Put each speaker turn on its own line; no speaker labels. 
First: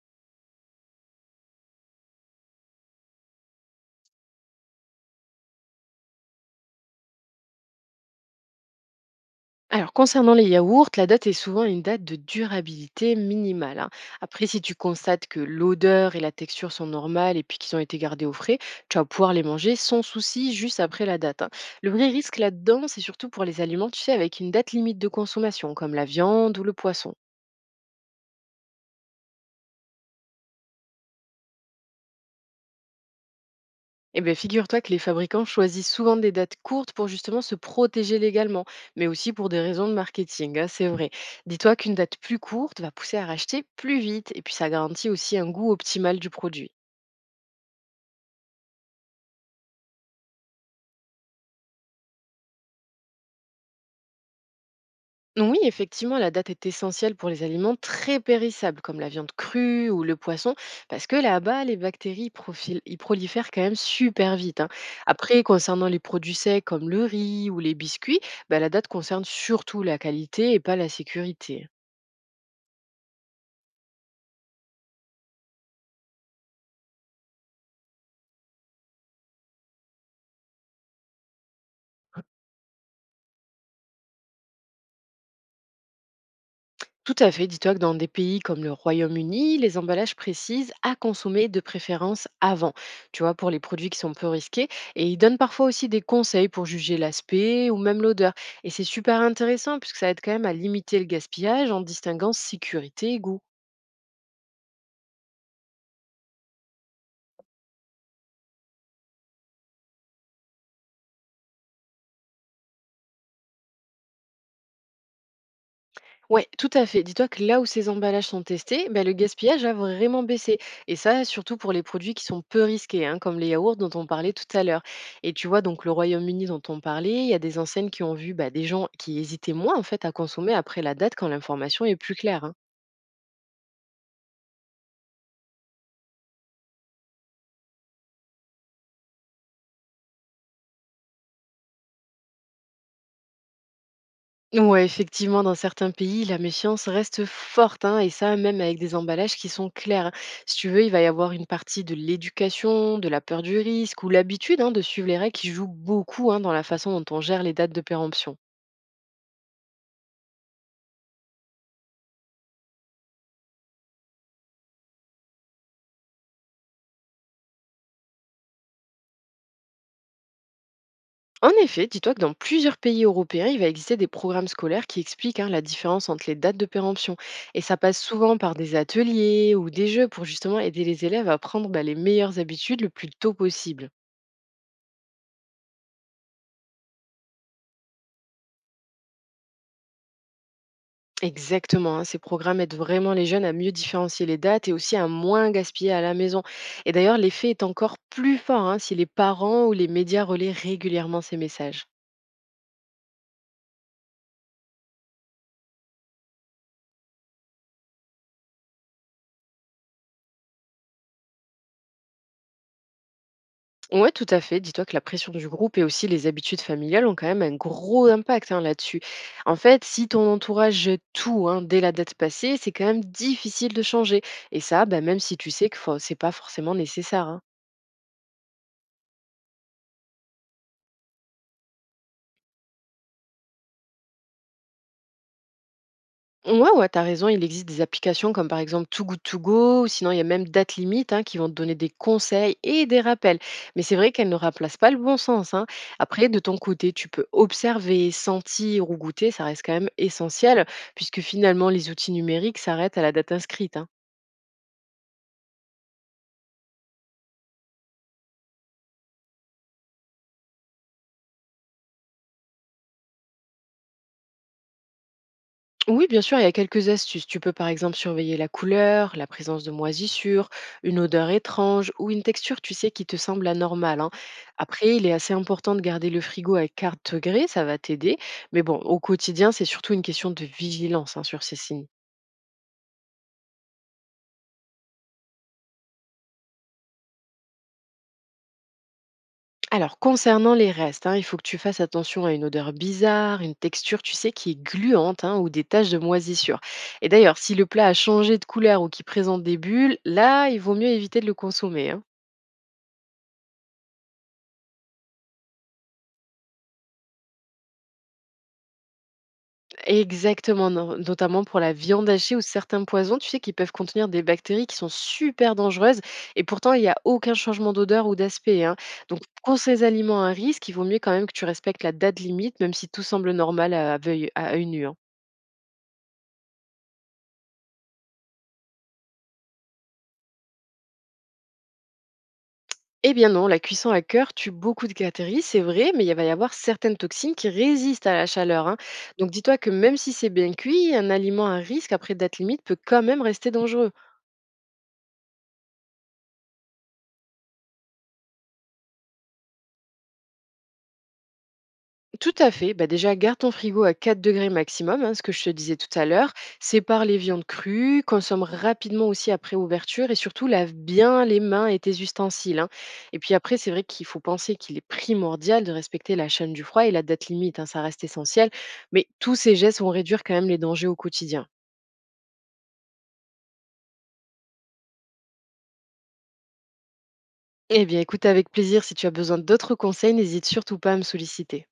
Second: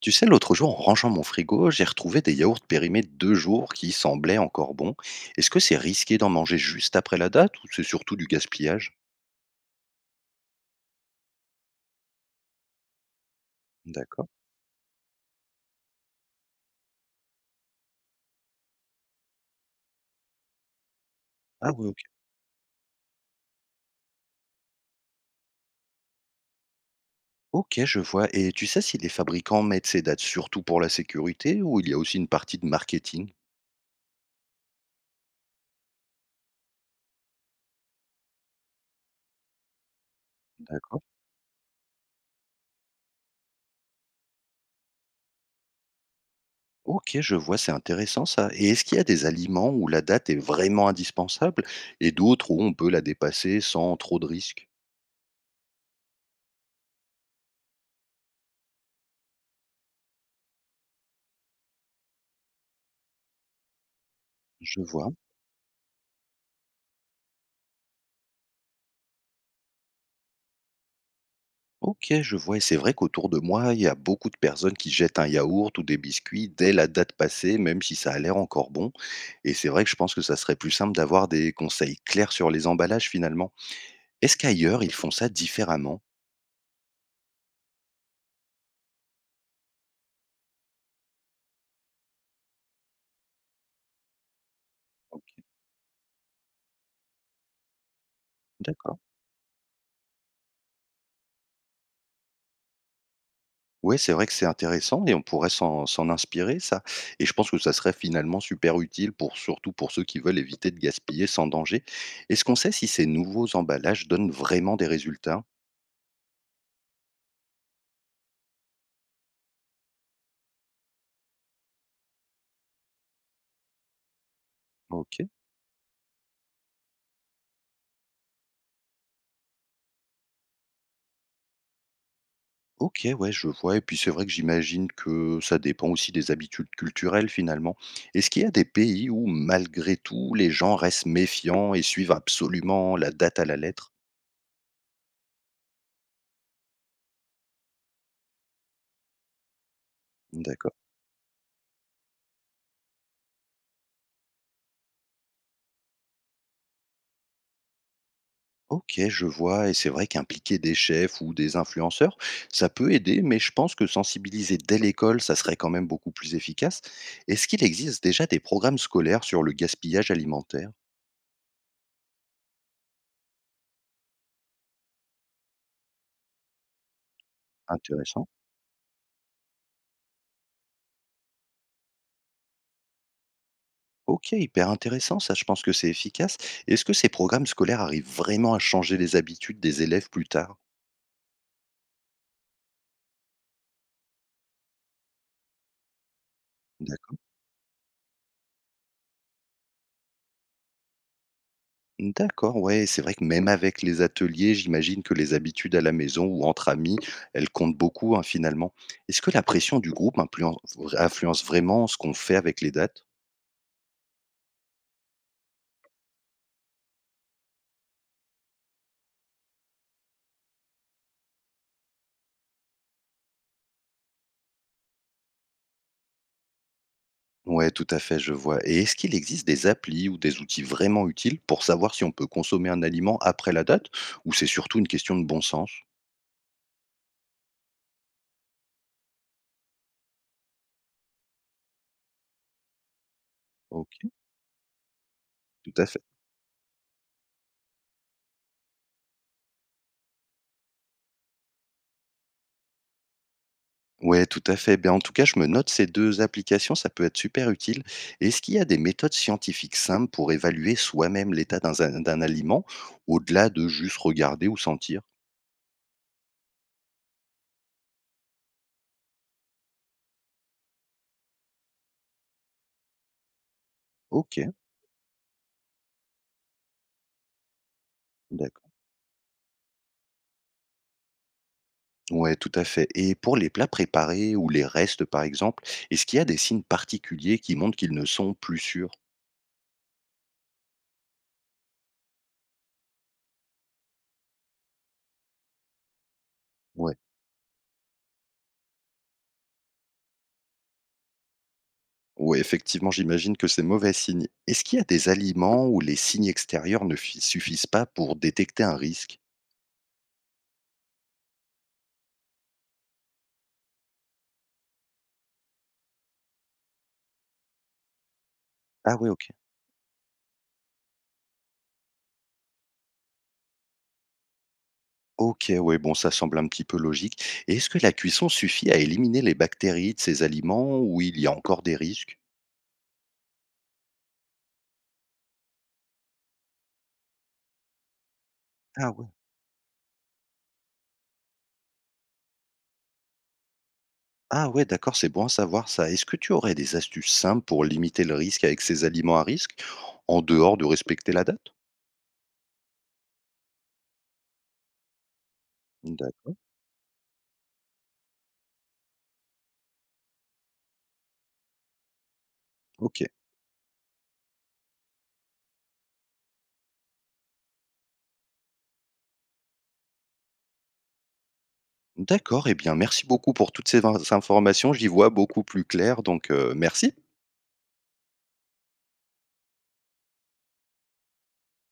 Tu sais, l'autre jour, en rangeant mon frigo, j'ai retrouvé des yaourts périmés de deux jours qui semblaient encore bons. Est-ce que c'est risqué d'en manger juste après la date ou c'est surtout du gaspillage?
Alors, concernant les yaourts, la date est souvent une date de durabilité minimale, hein.
D'accord.
Après, si tu constates que l'odeur et la texture sont normales et puis qu'ils ont été gardés au frais, tu vas pouvoir les manger sans souci juste après la date, hein.
Ah oui,
Le vrai
ok.
risque là-dedans, c'est surtout pour les aliments, tu sais, avec une date limite de consommation, comme la viande ou le poisson.
Ok, je vois. Et tu sais si les fabricants mettent ces dates surtout pour la sécurité ou il y a aussi une partie de marketing?
Eh bien, figure-toi que les fabricants choisissent souvent des dates courtes pour justement se protéger légalement, mais aussi pour des raisons de marketing, hein, c'est
D'accord.
vrai. Dis-toi qu'une date plus courte va pousser à racheter plus vite, et puis ça garantit aussi un goût optimal du produit.
Ok, je vois, c'est intéressant ça. Et est-ce qu'il y a des aliments où la date est vraiment indispensable et d'autres où on peut la dépasser sans trop de risques?
Oui, effectivement, la date est essentielle pour les aliments très périssables, comme la viande crue ou le poisson, parce que là-bas, les bactéries ils prolifèrent quand même super vite, hein.
Je vois.
Après, concernant les produits secs comme le riz ou les biscuits, bah, la date concerne surtout la qualité et pas la sécurité.
OK, je vois et c'est vrai qu'autour de moi, il y a beaucoup de personnes qui jettent un yaourt ou des biscuits dès la date passée, même si ça a l'air encore bon. Et c'est vrai que je pense que ça serait plus simple d'avoir des conseils clairs sur les emballages finalement. Est-ce qu'ailleurs, ils font ça différemment?
Tout à fait. Dis-toi que dans des pays comme le Royaume-Uni, les emballages précisent à consommer de préférence avant, tu vois, pour les produits qui sont peu risqués. Et ils
OK,
donnent parfois aussi des conseils pour juger l'aspect ou même l'odeur. Et c'est
d'accord.
super intéressant puisque ça aide quand même à limiter le gaspillage en distinguant sécurité et goût.
Ouais, c'est vrai que c'est intéressant et on pourrait s'en inspirer, ça. Et je pense que ça serait finalement super utile pour surtout pour ceux qui veulent éviter de gaspiller sans danger. Est-ce qu'on sait si ces nouveaux emballages donnent vraiment des résultats?
Ouais, tout à fait. Dis-toi que là où ces emballages sont testés, bah, le gaspillage a vraiment baissé. Et ça, surtout pour les produits qui sont peu risqués, hein, comme les yaourts dont on parlait tout à l'heure.
OK.
Et tu vois, donc le Royaume-Uni dont on parlait, il y a des enseignes qui ont vu bah, des gens qui hésitaient moins en fait à consommer après la date quand l'information est plus claire, hein.
OK, ouais, je vois et puis c'est vrai que j'imagine que ça dépend aussi des habitudes culturelles finalement. Est-ce qu'il y a des pays où malgré tout les gens restent méfiants et suivent absolument la date à la lettre?
Ouais, effectivement, dans certains pays, la méfiance reste forte, hein, et ça même avec des emballages qui sont clairs, hein. Si tu
D'accord.
veux, il va y avoir une partie de l'éducation, de la peur du risque ou l'habitude hein, de suivre les règles qui jouent beaucoup hein, dans la façon dont on gère les dates de péremption.
OK, je vois et c'est vrai qu'impliquer des chefs ou des influenceurs, ça peut aider, mais je pense que sensibiliser dès l'école, ça serait quand même beaucoup plus efficace. Est-ce qu'il existe déjà des programmes scolaires sur le gaspillage alimentaire?
En effet, dis-toi que dans plusieurs pays européens, il va exister des programmes scolaires qui expliquent hein, la différence entre les dates de péremption. Et ça passe
Intéressant.
souvent par des ateliers ou des jeux pour justement aider les élèves à prendre bah, les meilleures habitudes le plus tôt possible.
OK, hyper intéressant ça, je pense que c'est efficace. Est-ce que ces programmes scolaires arrivent vraiment à changer les habitudes des élèves plus tard?
Exactement, hein, ces programmes aident vraiment les jeunes à mieux différencier les dates et aussi à moins gaspiller à la maison. Et
D'accord.
d'ailleurs, l'effet est encore plus fort hein, si les parents ou les médias relaient régulièrement ces messages.
D'accord, ouais, c'est vrai que même avec les ateliers, j'imagine que les habitudes à la maison ou entre amis, elles comptent beaucoup, hein, finalement. Est-ce que la pression du groupe influence vraiment ce qu'on fait avec les dates?
Ouais, tout à fait. Dis-toi que la pression du groupe et aussi les habitudes familiales ont quand même un gros impact hein, là-dessus. En fait, si ton entourage jette tout hein, dès la date passée, c'est quand même difficile de changer. Et ça, bah, même si tu sais que c'est pas forcément nécessaire, hein.
Ouais, tout à fait, je vois. Et est-ce qu'il existe des applis ou des outils vraiment utiles pour savoir si on peut consommer un aliment après la date, ou c'est surtout une question de bon sens?
Ouais, ouais, t'as raison, il existe des applications comme par exemple Too Good To Go, ou sinon il y a même Date Limite hein, qui vont te donner des conseils et des rappels. Mais c'est
OK,
vrai qu'elles ne remplacent pas le bon sens, hein.
tout à fait.
Après, de ton côté, tu peux observer, sentir ou goûter, ça reste quand même essentiel, puisque finalement les outils numériques s'arrêtent à la date inscrite, hein.
Ouais, tout à fait. Ben, en tout cas, je me note ces 2 applications, ça peut être super utile. Est-ce qu'il y a des méthodes scientifiques simples pour évaluer soi-même l'état d'un aliment, au-delà de juste regarder ou sentir?
Oui, bien sûr, il y a quelques astuces. Tu peux par exemple surveiller la couleur, la présence de moisissures, une odeur étrange ou une texture, tu sais, qui te semble anormale, hein.
OK,
Après, il est assez important de garder le frigo à 4 degrés, ça va t'aider. Mais
d'accord.
bon, au quotidien, c'est surtout une question de vigilance hein, sur ces signes.
Ouais, tout à fait et pour les plats préparés ou les restes, par exemple, est-ce qu'il y a des signes particuliers qui montrent qu'ils ne sont plus sûrs?
Alors, concernant les restes, hein, il faut que tu fasses attention à une odeur bizarre, une texture, tu sais, qui est gluante hein, ou des taches de moisissure.
Ouais.
Et d'ailleurs, si le plat a changé de couleur ou qui présente des bulles, là, il vaut mieux éviter de le consommer, hein.
Ouais, effectivement, j'imagine que c'est mauvais signe. Est-ce qu'il y a des aliments où les signes extérieurs ne fi suffisent pas pour détecter un risque?
Exactement, no notamment pour la viande hachée ou certains poisons, tu sais, qui peuvent contenir des bactéries qui sont super dangereuses et pourtant il n'y a aucun changement d'odeur ou d'aspect, hein.
Ah ouais,
Donc
OK.
pour ces aliments à risque, il vaut mieux quand même que tu respectes la date limite, même si tout semble normal à œil nu, hein.
OK, ouais, bon, ça semble un petit peu logique. Et est-ce que la cuisson suffit à éliminer les bactéries de ces aliments ou il y a encore des risques?
Eh bien non, la cuisson à cœur tue beaucoup de bactéries, c'est vrai, mais il va y avoir certaines toxines qui résistent à la chaleur, hein.
Ah ouais.
Donc dis-toi que même si c'est bien cuit, un aliment à risque après date limite peut quand même rester dangereux.
Ah ouais, d'accord, c'est bon à savoir ça. Est-ce que tu aurais des astuces simples pour limiter le risque avec ces aliments à risque, en dehors de respecter la date?
Tout à fait. Bah déjà, garde ton frigo à 4 degrés maximum, hein, ce que je te disais tout à l'heure.
D'accord.
Sépare les viandes crues, consomme rapidement aussi après ouverture et surtout lave bien les mains et tes ustensiles, hein.
OK.
Et puis après, c'est vrai qu'il faut penser qu'il est primordial de respecter la chaîne du froid et la date limite, hein, ça reste essentiel. Mais tous ces gestes vont réduire quand même les dangers au quotidien.
D'accord, eh bien, merci beaucoup pour toutes ces informations. J'y vois beaucoup plus clair, donc merci.
Eh bien, écoute avec plaisir, si tu as besoin d'autres conseils, n'hésite surtout pas à me solliciter.